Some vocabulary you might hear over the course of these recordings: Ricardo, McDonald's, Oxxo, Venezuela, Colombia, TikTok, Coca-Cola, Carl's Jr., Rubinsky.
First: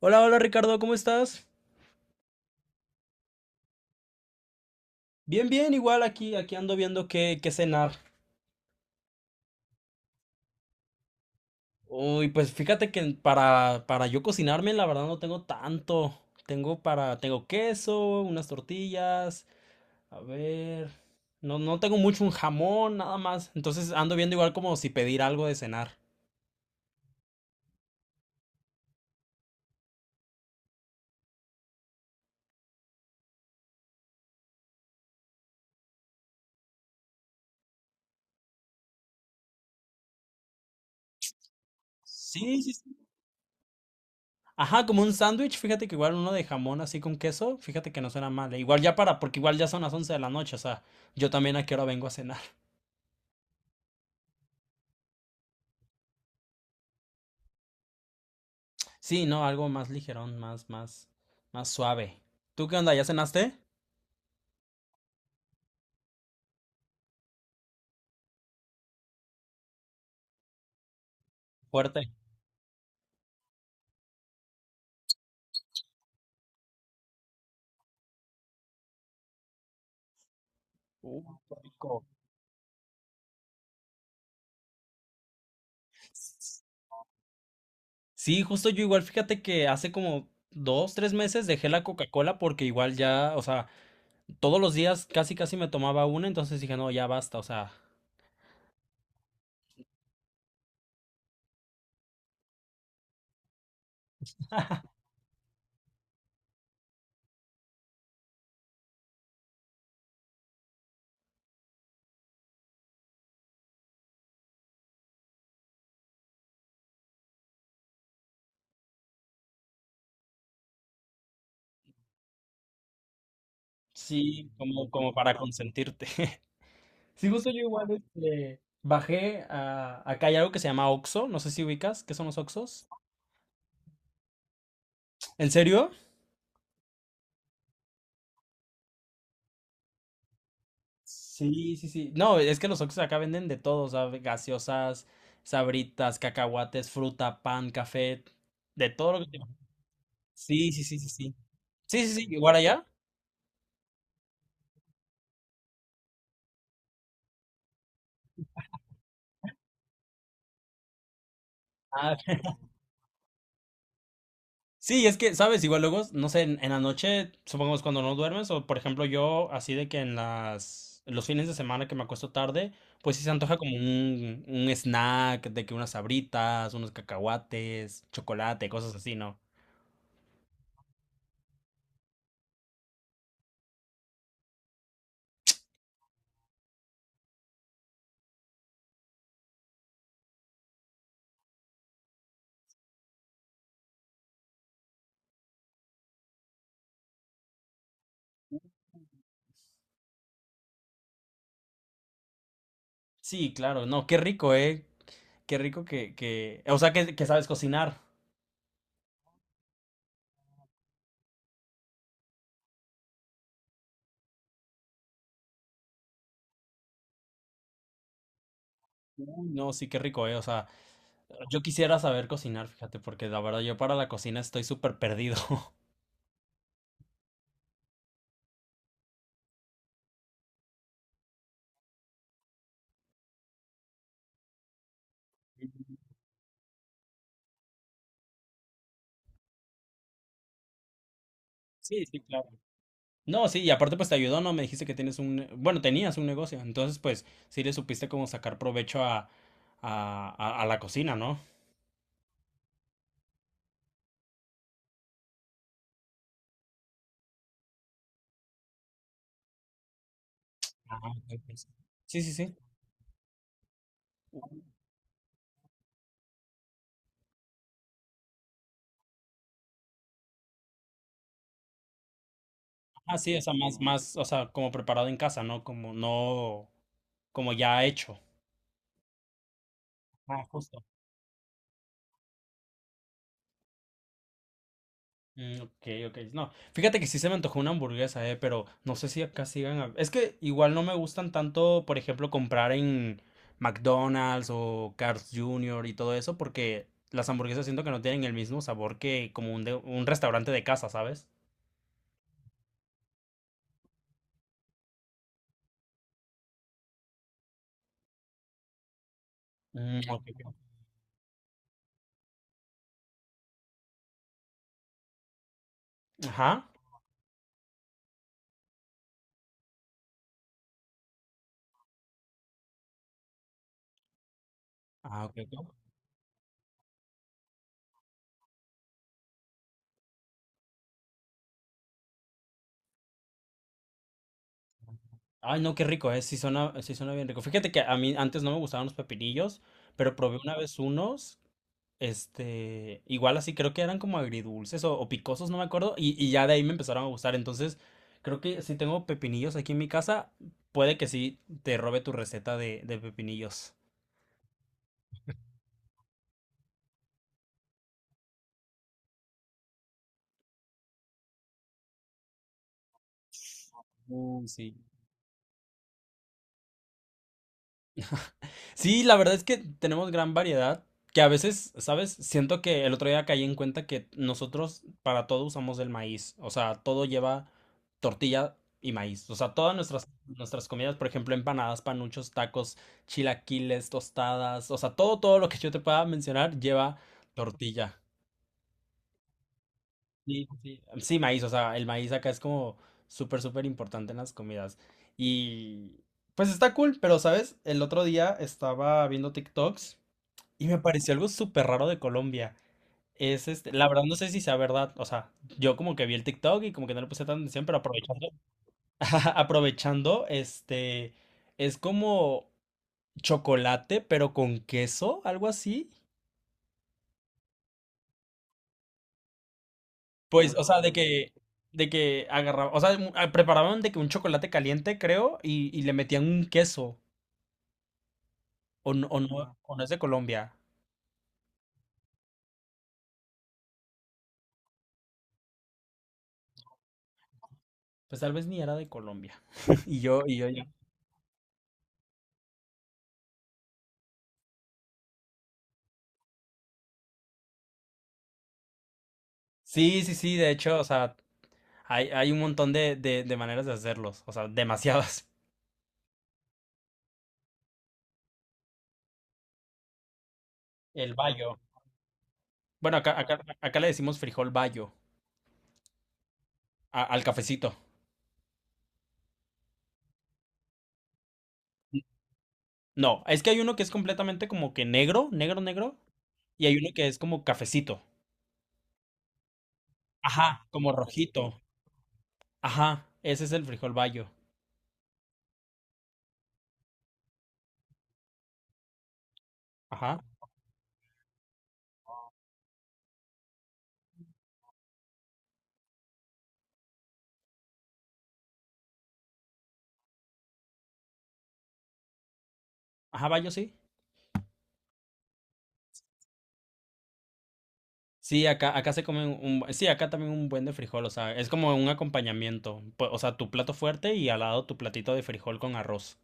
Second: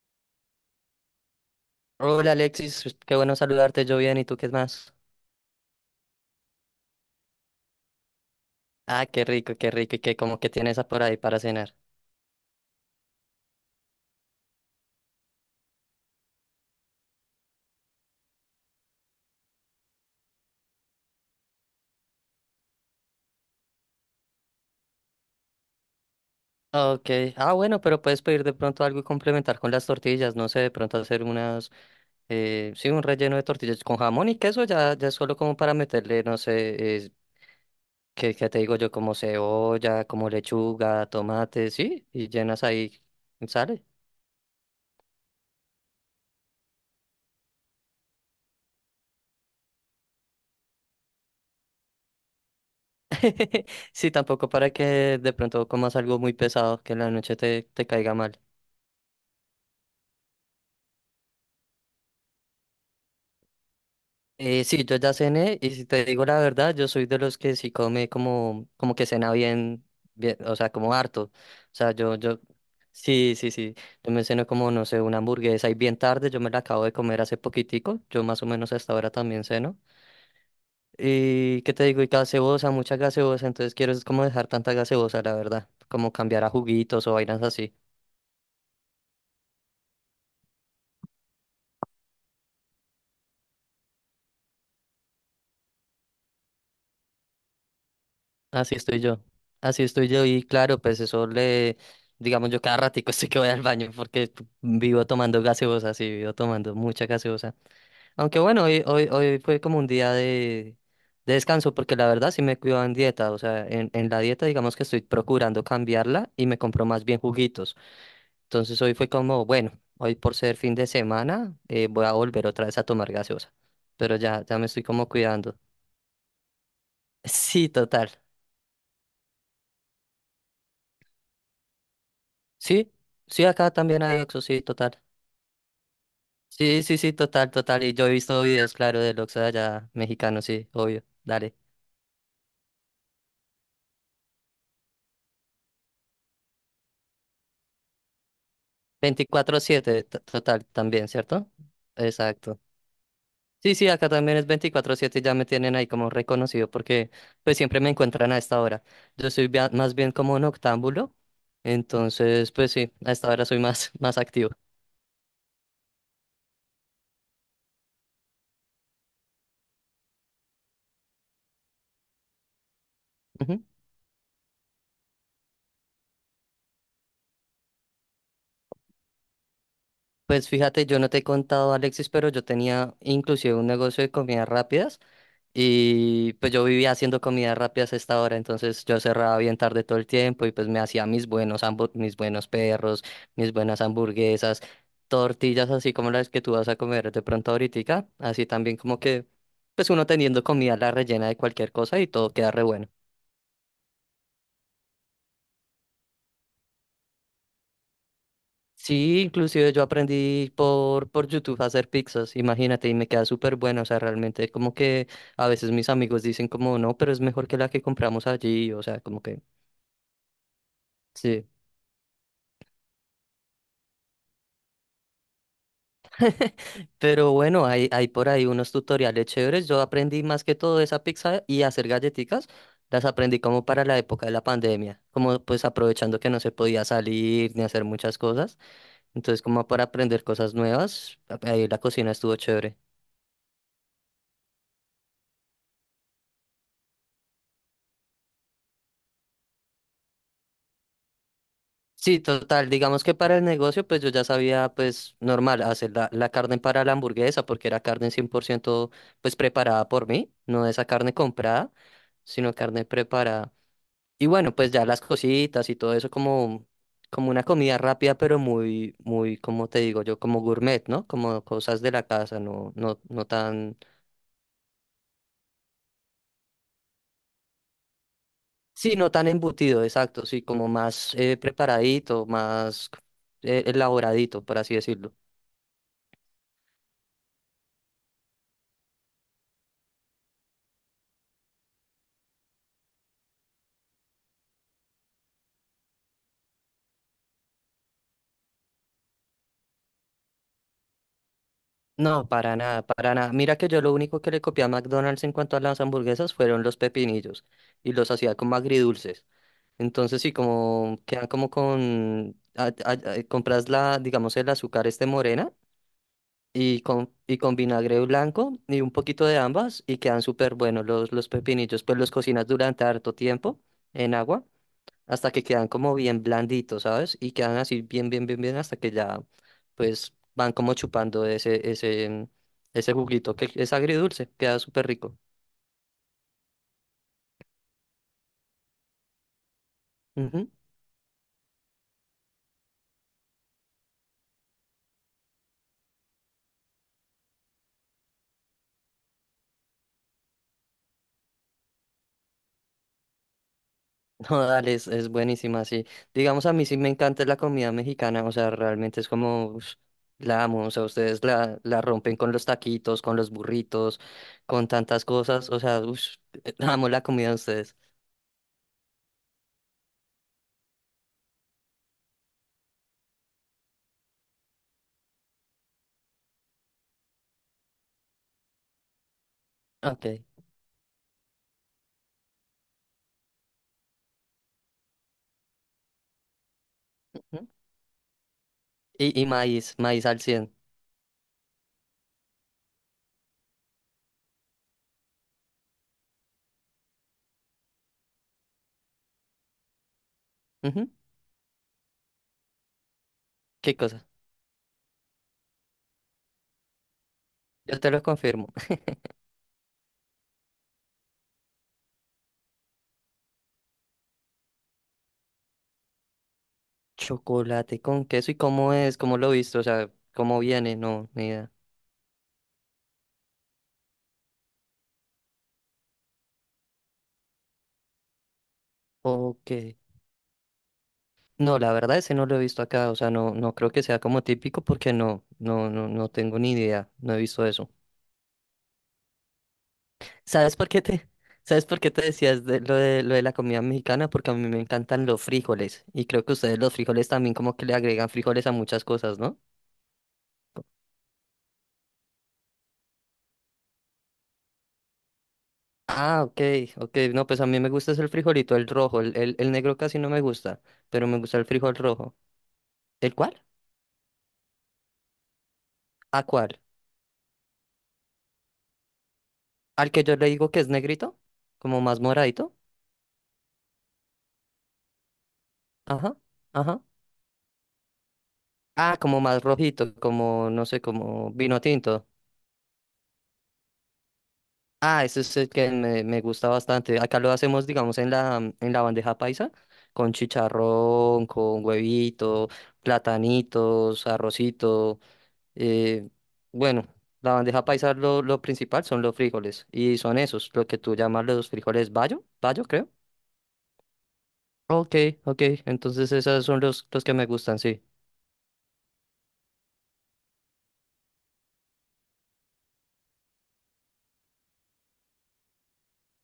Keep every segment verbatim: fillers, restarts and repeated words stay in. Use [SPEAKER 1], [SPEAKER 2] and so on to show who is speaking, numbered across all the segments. [SPEAKER 1] Hola, hola Ricardo, ¿cómo estás?
[SPEAKER 2] Hola Alexis, pues, qué bueno saludarte, yo bien, ¿y tú qué más?
[SPEAKER 1] Bien, bien, igual aquí, aquí ando viendo qué, qué cenar.
[SPEAKER 2] Ah, qué rico, qué rico, y qué como que tienes por ahí para cenar.
[SPEAKER 1] Uy, pues fíjate que para, para yo cocinarme, la verdad no tengo tanto. Tengo para, tengo queso, unas tortillas, a ver, no, no tengo mucho un jamón, nada más. Entonces ando viendo igual como si pedir algo de cenar.
[SPEAKER 2] Ah, Ok, ah bueno, pero puedes pedir de pronto algo y complementar con las tortillas, no sé, de pronto hacer unas, eh, sí, un relleno de tortillas con jamón y queso, ya, ya es solo como para meterle, no sé, eh, ¿qué, qué te digo yo? Como cebolla, como lechuga, tomate, sí, y
[SPEAKER 1] Sí,
[SPEAKER 2] llenas
[SPEAKER 1] sí, sí.
[SPEAKER 2] ahí, sale.
[SPEAKER 1] Ajá, como un sándwich, fíjate que igual uno de jamón así con queso, fíjate que no suena mal. Eh, Igual ya para, porque igual ya son las once de la noche, o sea, yo también a qué hora vengo a cenar.
[SPEAKER 2] Sí, tampoco para que de pronto comas algo muy pesado, que en la noche te, te caiga mal.
[SPEAKER 1] Sí, no, algo más ligerón, más, más, más suave. ¿Tú qué onda? ¿Ya cenaste?
[SPEAKER 2] Eh, sí, yo ya cené y si te digo la verdad, yo soy de los que sí come como, como que cena bien, bien, o sea, como harto. O sea,
[SPEAKER 1] Fuerte.
[SPEAKER 2] yo, yo, sí, sí, sí, yo me ceno como, no sé, una hamburguesa y bien tarde, yo me la acabo de comer hace poquitico, yo más o menos hasta ahora también ceno.
[SPEAKER 1] Uh, Qué
[SPEAKER 2] Y, ¿qué te digo?
[SPEAKER 1] rico.
[SPEAKER 2] Y gaseosa, mucha gaseosa, entonces quiero es como dejar tanta gaseosa, la verdad, como cambiar a juguitos o vainas así.
[SPEAKER 1] Sí, justo yo igual, fíjate que hace como dos, tres meses dejé la Coca-Cola porque igual ya, o sea, todos los días casi casi me tomaba una, entonces dije, no, ya basta, o sea,
[SPEAKER 2] Así estoy yo. Así estoy yo y claro, pues eso le, digamos yo cada ratico estoy que voy al baño porque vivo tomando gaseosa, sí, vivo tomando mucha gaseosa. Aunque bueno, hoy, hoy, hoy fue como un día de, de, descanso porque la verdad sí me cuido en dieta, o sea, en, en la dieta digamos que estoy procurando cambiarla y me compro más bien juguitos. Entonces hoy fue como, bueno, hoy por ser fin de semana eh, voy a volver otra vez a tomar gaseosa, pero ya,
[SPEAKER 1] sí,
[SPEAKER 2] ya me estoy
[SPEAKER 1] como,
[SPEAKER 2] como
[SPEAKER 1] como para
[SPEAKER 2] cuidando.
[SPEAKER 1] consentirte. Sí, justo yo
[SPEAKER 2] Sí,
[SPEAKER 1] igual,
[SPEAKER 2] total.
[SPEAKER 1] este, bajé a, acá hay algo que se llama Oxxo, no sé si ubicas, ¿qué son los Oxxos?
[SPEAKER 2] Sí, sí, acá también hay Oxxo, sí, total.
[SPEAKER 1] ¿En serio?
[SPEAKER 2] Sí, sí, sí, total, total. Y yo he visto videos, claro, del Oxxo de allá mexicano, sí, obvio. Dale.
[SPEAKER 1] Sí, sí, sí. No, es que los Oxxos acá venden de todo, o sea, gaseosas, sabritas, cacahuates, fruta, pan, café, de todo lo que... te- imaginas.
[SPEAKER 2] Veinticuatro siete t- total,
[SPEAKER 1] Sí, sí, sí, sí,
[SPEAKER 2] también,
[SPEAKER 1] sí.
[SPEAKER 2] ¿cierto?
[SPEAKER 1] Sí, sí, sí, igual
[SPEAKER 2] Exacto.
[SPEAKER 1] allá.
[SPEAKER 2] Sí, sí, acá también es veinticuatro siete y ya me tienen ahí como reconocido porque pues siempre me encuentran a esta hora. Yo soy bia- más bien como un octámbulo,
[SPEAKER 1] Ah.
[SPEAKER 2] entonces pues sí, a esta hora soy más, más activo.
[SPEAKER 1] Sí, es que, ¿sabes? Igual luego, no sé, en, en la noche, supongamos cuando no duermes, o por ejemplo yo, así de que en las, los fines de semana que me acuesto tarde, pues sí se antoja
[SPEAKER 2] Ujú.
[SPEAKER 1] como un, un snack, de que unas sabritas, unos cacahuates, chocolate, cosas así, ¿no?
[SPEAKER 2] Pues fíjate, yo no te he contado, Alexis, pero yo tenía inclusive un negocio de comidas rápidas. Y pues yo vivía haciendo comidas rápidas a esta hora, entonces yo cerraba bien tarde todo el tiempo y pues me hacía mis buenos hambu- mis buenos perros, mis buenas hamburguesas, tortillas así como las que tú vas a comer de pronto ahorita, así también como que pues uno teniendo comida la rellena de cualquier cosa y todo queda re bueno.
[SPEAKER 1] Sí, claro, no, qué rico, ¿eh? Qué rico que, que, o sea, que, que sabes cocinar.
[SPEAKER 2] Sí, inclusive yo aprendí por, por YouTube a hacer pizzas, imagínate, y me queda súper bueno, o sea, realmente como que a veces mis amigos dicen como no, pero es mejor que la que compramos allí, o sea, como que
[SPEAKER 1] Uy, no, sí, qué rico, eh. O sea,
[SPEAKER 2] sí.
[SPEAKER 1] yo quisiera saber cocinar, fíjate, porque la verdad yo para la cocina estoy súper perdido.
[SPEAKER 2] Pero bueno, hay, hay por ahí unos tutoriales chéveres. Yo aprendí más que todo esa pizza y hacer galletitas. Las aprendí como para la época de la pandemia, como pues aprovechando que no se podía salir ni hacer muchas cosas. Entonces, como para aprender cosas nuevas, ahí la
[SPEAKER 1] Sí,
[SPEAKER 2] cocina
[SPEAKER 1] sí,
[SPEAKER 2] estuvo
[SPEAKER 1] claro.
[SPEAKER 2] chévere.
[SPEAKER 1] No, sí, y aparte pues te ayudó, ¿no? Me dijiste que tienes un, ne- bueno, tenías un negocio, entonces pues sí le supiste como sacar provecho a, a, a- a la cocina, ¿no?
[SPEAKER 2] Sí, total, digamos que para el negocio, pues yo ya sabía, pues normal, hacer la, la, carne para la hamburguesa, porque era carne cien por ciento pues preparada por mí, no esa
[SPEAKER 1] Ajá,
[SPEAKER 2] carne
[SPEAKER 1] ok, ok, sí.
[SPEAKER 2] comprada,
[SPEAKER 1] Sí, sí,
[SPEAKER 2] sino
[SPEAKER 1] sí.
[SPEAKER 2] carne preparada. Y bueno, pues ya las cositas y todo eso como, como una comida rápida, pero muy, muy, como te digo yo, como gourmet, ¿no? Como cosas de la casa, no, no,
[SPEAKER 1] Ah,
[SPEAKER 2] no
[SPEAKER 1] sí, o sea,
[SPEAKER 2] tan,
[SPEAKER 1] más, más, o sea, como preparado en casa, ¿no? Como no, como ya hecho.
[SPEAKER 2] sí, no tan embutido, exacto, sí, como más eh, preparadito, más eh, elaboradito, por así decirlo.
[SPEAKER 1] Mm, ok, ok. No, fíjate que sí se me antojó una hamburguesa, eh, pero no sé si acá sigan. hab- Es que igual no me gustan tanto, por ejemplo, comprar en McDonald's o Carl's junior y todo eso, porque las hamburguesas siento que no tienen el mismo sabor que como un, de- un restaurante de casa, ¿sabes?
[SPEAKER 2] No, para nada, para nada. Mira que yo lo único que le copié a McDonald's en cuanto a las hamburguesas fueron los pepinillos y los hacía como agridulces.
[SPEAKER 1] Mm, ok,
[SPEAKER 2] Entonces sí,
[SPEAKER 1] ok.
[SPEAKER 2] como quedan como con, a- a- a- compras la, digamos, el azúcar este morena
[SPEAKER 1] Ajá.
[SPEAKER 2] y con, y con, vinagre blanco y un poquito de ambas y quedan súper buenos los, los pepinillos. Pues los cocinas durante harto tiempo en agua
[SPEAKER 1] Ah,
[SPEAKER 2] hasta
[SPEAKER 1] ok,
[SPEAKER 2] que quedan
[SPEAKER 1] ok.
[SPEAKER 2] como bien blanditos, ¿sabes? Y quedan así bien, bien, bien, bien hasta que ya pues van como chupando ese, ese, ese juguito que es agridulce, queda súper rico.
[SPEAKER 1] Ay, no, qué rico, ¿eh? Sí suena, sí suena bien rico. Fíjate que a mí antes no me gustaban los pepinillos, pero probé una vez unos, este, igual así, creo que eran como agridulces o, o picosos, no me acuerdo, y, y ya de ahí me empezaron a gustar. Entonces, creo que si tengo pepinillos aquí en mi casa, puede que sí te robe tu receta de, de pepinillos.
[SPEAKER 2] No, dale, es, es buenísima, sí. Digamos, a mí sí me encanta la comida mexicana, o sea, realmente es como, ush, la amo, o sea, ustedes la, la rompen con los taquitos, con los burritos,
[SPEAKER 1] Uh,
[SPEAKER 2] con
[SPEAKER 1] sí.
[SPEAKER 2] tantas cosas, o sea, ush, amo la comida de ustedes.
[SPEAKER 1] Sí, la verdad es que tenemos gran variedad, que a veces, ¿sabes? Siento que el otro día caí en cuenta que nosotros para todo usamos el maíz, o sea, todo lleva tortilla y maíz, o sea, todas
[SPEAKER 2] Ok.
[SPEAKER 1] nuestras, nuestras comidas, por ejemplo, empanadas, panuchos, tacos, chilaquiles, tostadas, o sea, todo, todo lo que yo te pueda mencionar lleva
[SPEAKER 2] Ujú.
[SPEAKER 1] tortilla.
[SPEAKER 2] Y, y maíz, maíz al
[SPEAKER 1] Sí,
[SPEAKER 2] cien.
[SPEAKER 1] sí. Sí, maíz, o sea, el maíz acá es como súper, súper importante en las comidas. Y pues está cool, pero, ¿sabes? El otro día estaba viendo TikToks. Y me
[SPEAKER 2] Ujú.
[SPEAKER 1] pareció algo súper raro de Colombia. Es este,
[SPEAKER 2] ¿Qué
[SPEAKER 1] la verdad
[SPEAKER 2] cosa?
[SPEAKER 1] no sé si sea verdad, o sea, yo como que vi el TikTok y como que no le puse tanta atención,
[SPEAKER 2] Yo
[SPEAKER 1] pero
[SPEAKER 2] te lo
[SPEAKER 1] aprovechando,
[SPEAKER 2] confirmo.
[SPEAKER 1] aprovechando, este, es como chocolate, pero con queso, algo así.
[SPEAKER 2] Chocolate con queso, ¿y cómo es? ¿Cómo lo viste? O sea, ¿cómo
[SPEAKER 1] Pues, o
[SPEAKER 2] viene?
[SPEAKER 1] sea, de
[SPEAKER 2] No, ni
[SPEAKER 1] que,
[SPEAKER 2] idea.
[SPEAKER 1] de que agarraban, o sea, mu- ah, preparaban de que un chocolate caliente, creo, y, y le metían un queso, o no, o
[SPEAKER 2] Ok.
[SPEAKER 1] no, o no es de Colombia.
[SPEAKER 2] No, la verdad ese no lo he visto acá, o sea, no, no creo que sea como típico porque no, no, no, no tengo ni idea, no he visto eso.
[SPEAKER 1] Pues tal vez ni era de Colombia. Y yo, y yo,
[SPEAKER 2] ¿Sabes
[SPEAKER 1] ya.
[SPEAKER 2] por qué te, sabes por qué te decías de lo de, lo de, la comida mexicana? Porque a mí me encantan los frijoles y creo que ustedes los frijoles también como que le agregan frijoles a muchas cosas, ¿no?
[SPEAKER 1] Sí, sí, sí, de hecho, o sea, Hay, hay un montón de, de, de maneras de hacerlos, o sea, demasiadas.
[SPEAKER 2] Ah, ok, ok, no, pues a mí me gusta es el frijolito, el rojo, el, el, el negro casi no me gusta, pero
[SPEAKER 1] El
[SPEAKER 2] me gusta el
[SPEAKER 1] bayo.
[SPEAKER 2] frijol rojo.
[SPEAKER 1] Bueno,
[SPEAKER 2] ¿El
[SPEAKER 1] acá, acá,
[SPEAKER 2] cuál?
[SPEAKER 1] acá le decimos frijol bayo
[SPEAKER 2] ¿A cuál?
[SPEAKER 1] a- al cafecito.
[SPEAKER 2] ¿Al que yo le digo que es negrito? ¿Como más moradito?
[SPEAKER 1] No, es que hay uno que es completamente como que negro, negro, negro,
[SPEAKER 2] Ajá,
[SPEAKER 1] y hay
[SPEAKER 2] ajá.
[SPEAKER 1] uno que es como cafecito.
[SPEAKER 2] Ah, como más rojito, como, no
[SPEAKER 1] Ajá,
[SPEAKER 2] sé,
[SPEAKER 1] como
[SPEAKER 2] como vino
[SPEAKER 1] rojito.
[SPEAKER 2] tinto.
[SPEAKER 1] Ajá, ese es el frijol bayo.
[SPEAKER 2] Ah, ese es el que me, me, gusta bastante. Acá lo hacemos, digamos, en la, mm, en la bandeja paisa, con
[SPEAKER 1] Ajá,
[SPEAKER 2] chicharrón, con huevito, platanitos, arrocito. eh, bueno, la bandeja paisa lo, lo, principal son los frijoles, y son esos, lo que tú llamas los frijoles bayo, bayo, creo.
[SPEAKER 1] ajá, bayo sí.
[SPEAKER 2] Ok, ok, entonces esos son los, los, que me gustan, sí.
[SPEAKER 1] Sí, acá, acá se come un, un- sí, acá también un buen de frijol, o sea, es como un acompañamiento, pu- o sea, tu plato fuerte y al lado tu platito de frijol con arroz.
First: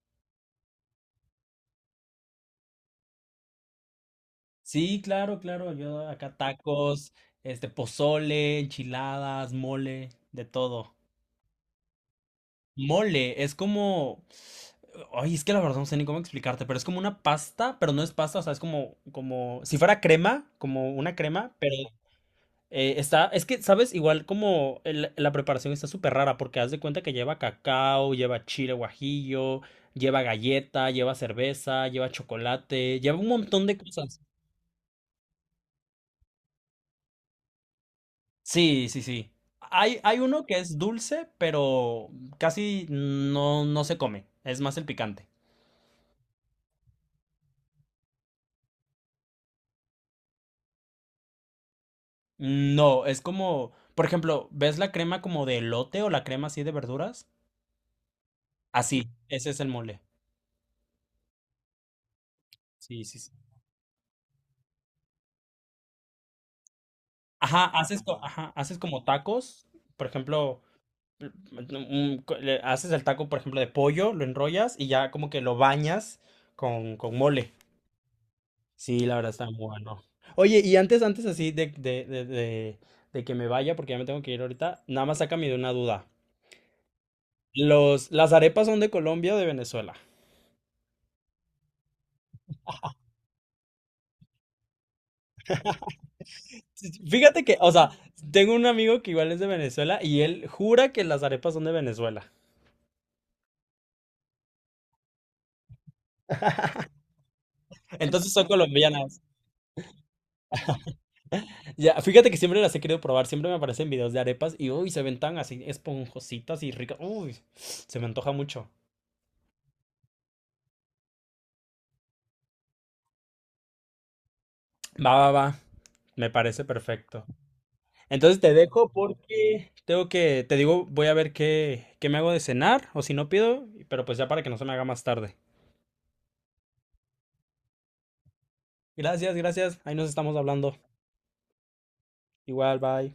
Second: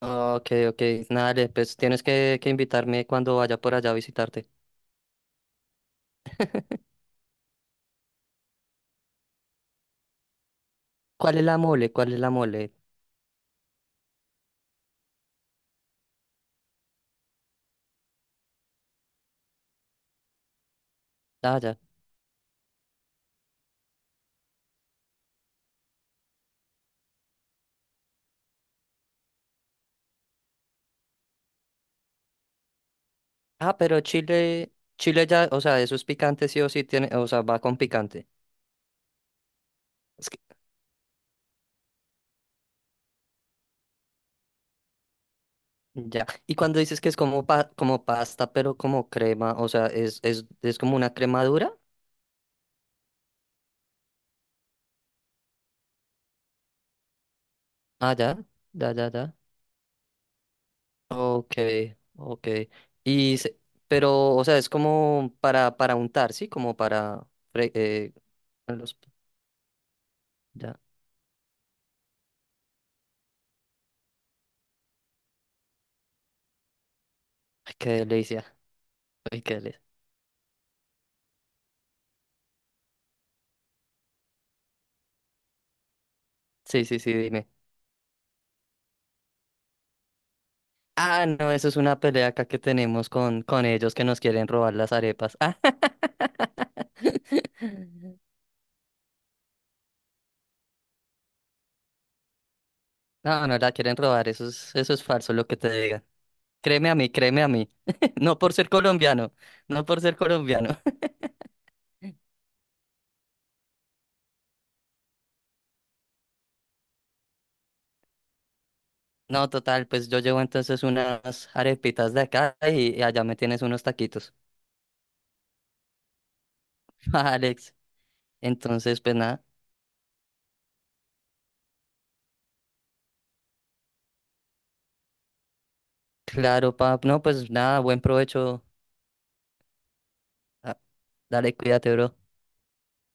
[SPEAKER 2] Ok, ok, nada, pues tienes que, que invitarme cuando vaya por allá a visitarte.
[SPEAKER 1] Sí, claro, claro. Yo acá tacos, este, pozole, enchiladas, mole, de todo.
[SPEAKER 2] ¿Cuál es la mole? ¿Cuál es la mole?
[SPEAKER 1] Mole, es como. Ay, es que la verdad no sé ni cómo explicarte, pero es como una pasta, pero no es pasta, o sea, es como, como, si fuera crema, como una crema,
[SPEAKER 2] Ah,
[SPEAKER 1] pero
[SPEAKER 2] ya.
[SPEAKER 1] eh, está, es que, ¿sabes? Igual como el- la preparación está súper rara, porque haz de cuenta que lleva cacao, lleva chile guajillo, lleva galleta, lleva cerveza, lleva chocolate, lleva un montón
[SPEAKER 2] Ah,
[SPEAKER 1] de
[SPEAKER 2] pero
[SPEAKER 1] cosas.
[SPEAKER 2] Chile, Chile ya, o sea, eso es picante sí o sí tiene, o sea, va con picante.
[SPEAKER 1] Sí, sí, sí. Hay, hay
[SPEAKER 2] Es que,
[SPEAKER 1] uno que es dulce, pero casi no, no se come. Es más el picante.
[SPEAKER 2] ya. Y cuando dices que es como pa- como pasta, pero como crema, o sea, es, es, es como una cremadura.
[SPEAKER 1] No, es como, por ejemplo, ¿ves la crema como de elote o la crema así de verduras?
[SPEAKER 2] Ah, ya, ya,
[SPEAKER 1] Así,
[SPEAKER 2] ya, ya.
[SPEAKER 1] ese es el mole.
[SPEAKER 2] Ok, ok.
[SPEAKER 1] Sí, sí, sí.
[SPEAKER 2] Y se- pero, o sea, es como para, para, untar, ¿sí? Como para
[SPEAKER 1] Ajá,
[SPEAKER 2] fre-
[SPEAKER 1] haces,
[SPEAKER 2] eh,
[SPEAKER 1] co- ajá, haces
[SPEAKER 2] los,
[SPEAKER 1] como tacos, por ejemplo,
[SPEAKER 2] ya.
[SPEAKER 1] l- un co- le haces el taco, por ejemplo, de pollo, lo enrollas y ya como que lo bañas con, con mole.
[SPEAKER 2] Ay, qué delicia.
[SPEAKER 1] Sí, la verdad
[SPEAKER 2] Ay,
[SPEAKER 1] está muy
[SPEAKER 2] qué delicia.
[SPEAKER 1] bueno. Oye, y antes, antes así de, de, de, de, de que me vaya, porque ya me tengo que ir ahorita, nada más sácame de una duda.
[SPEAKER 2] Sí, sí, sí, dime.
[SPEAKER 1] Los, ¿las arepas son de Colombia o de Venezuela?
[SPEAKER 2] Ah, no, eso es una pelea acá que tenemos con, con ellos que nos quieren robar las arepas. Ah.
[SPEAKER 1] Sí, sí. Fíjate que, o sea, tengo un amigo que igual es de Venezuela y él jura que las arepas son de Venezuela.
[SPEAKER 2] No, no la quieren robar, eso es, eso es falso lo que te digan. Créeme a mí, créeme a mí.
[SPEAKER 1] Entonces
[SPEAKER 2] No
[SPEAKER 1] son
[SPEAKER 2] por ser
[SPEAKER 1] colombianas.
[SPEAKER 2] colombiano, no por ser colombiano.
[SPEAKER 1] Ya, fíjate que siempre las he querido probar, siempre me aparecen videos de arepas y uy, se ven tan así esponjositas y ricas. Uy, se me antoja mucho.
[SPEAKER 2] No, total, pues yo llevo entonces unas arepitas de acá y, y, allá me tienes unos taquitos.
[SPEAKER 1] Va, va, va. Me parece perfecto.
[SPEAKER 2] Alex,
[SPEAKER 1] Entonces te dejo
[SPEAKER 2] entonces pues nada,
[SPEAKER 1] porque tengo que, te digo, voy a ver qué, qué, me hago de cenar o si no pido, pero pues ya para que no se me haga más tarde.
[SPEAKER 2] claro, pap, no, pues nada, buen provecho.
[SPEAKER 1] Gracias, gracias. Ahí nos estamos hablando.
[SPEAKER 2] Ah, Dale, cuídate, bro.
[SPEAKER 1] Igual, bye.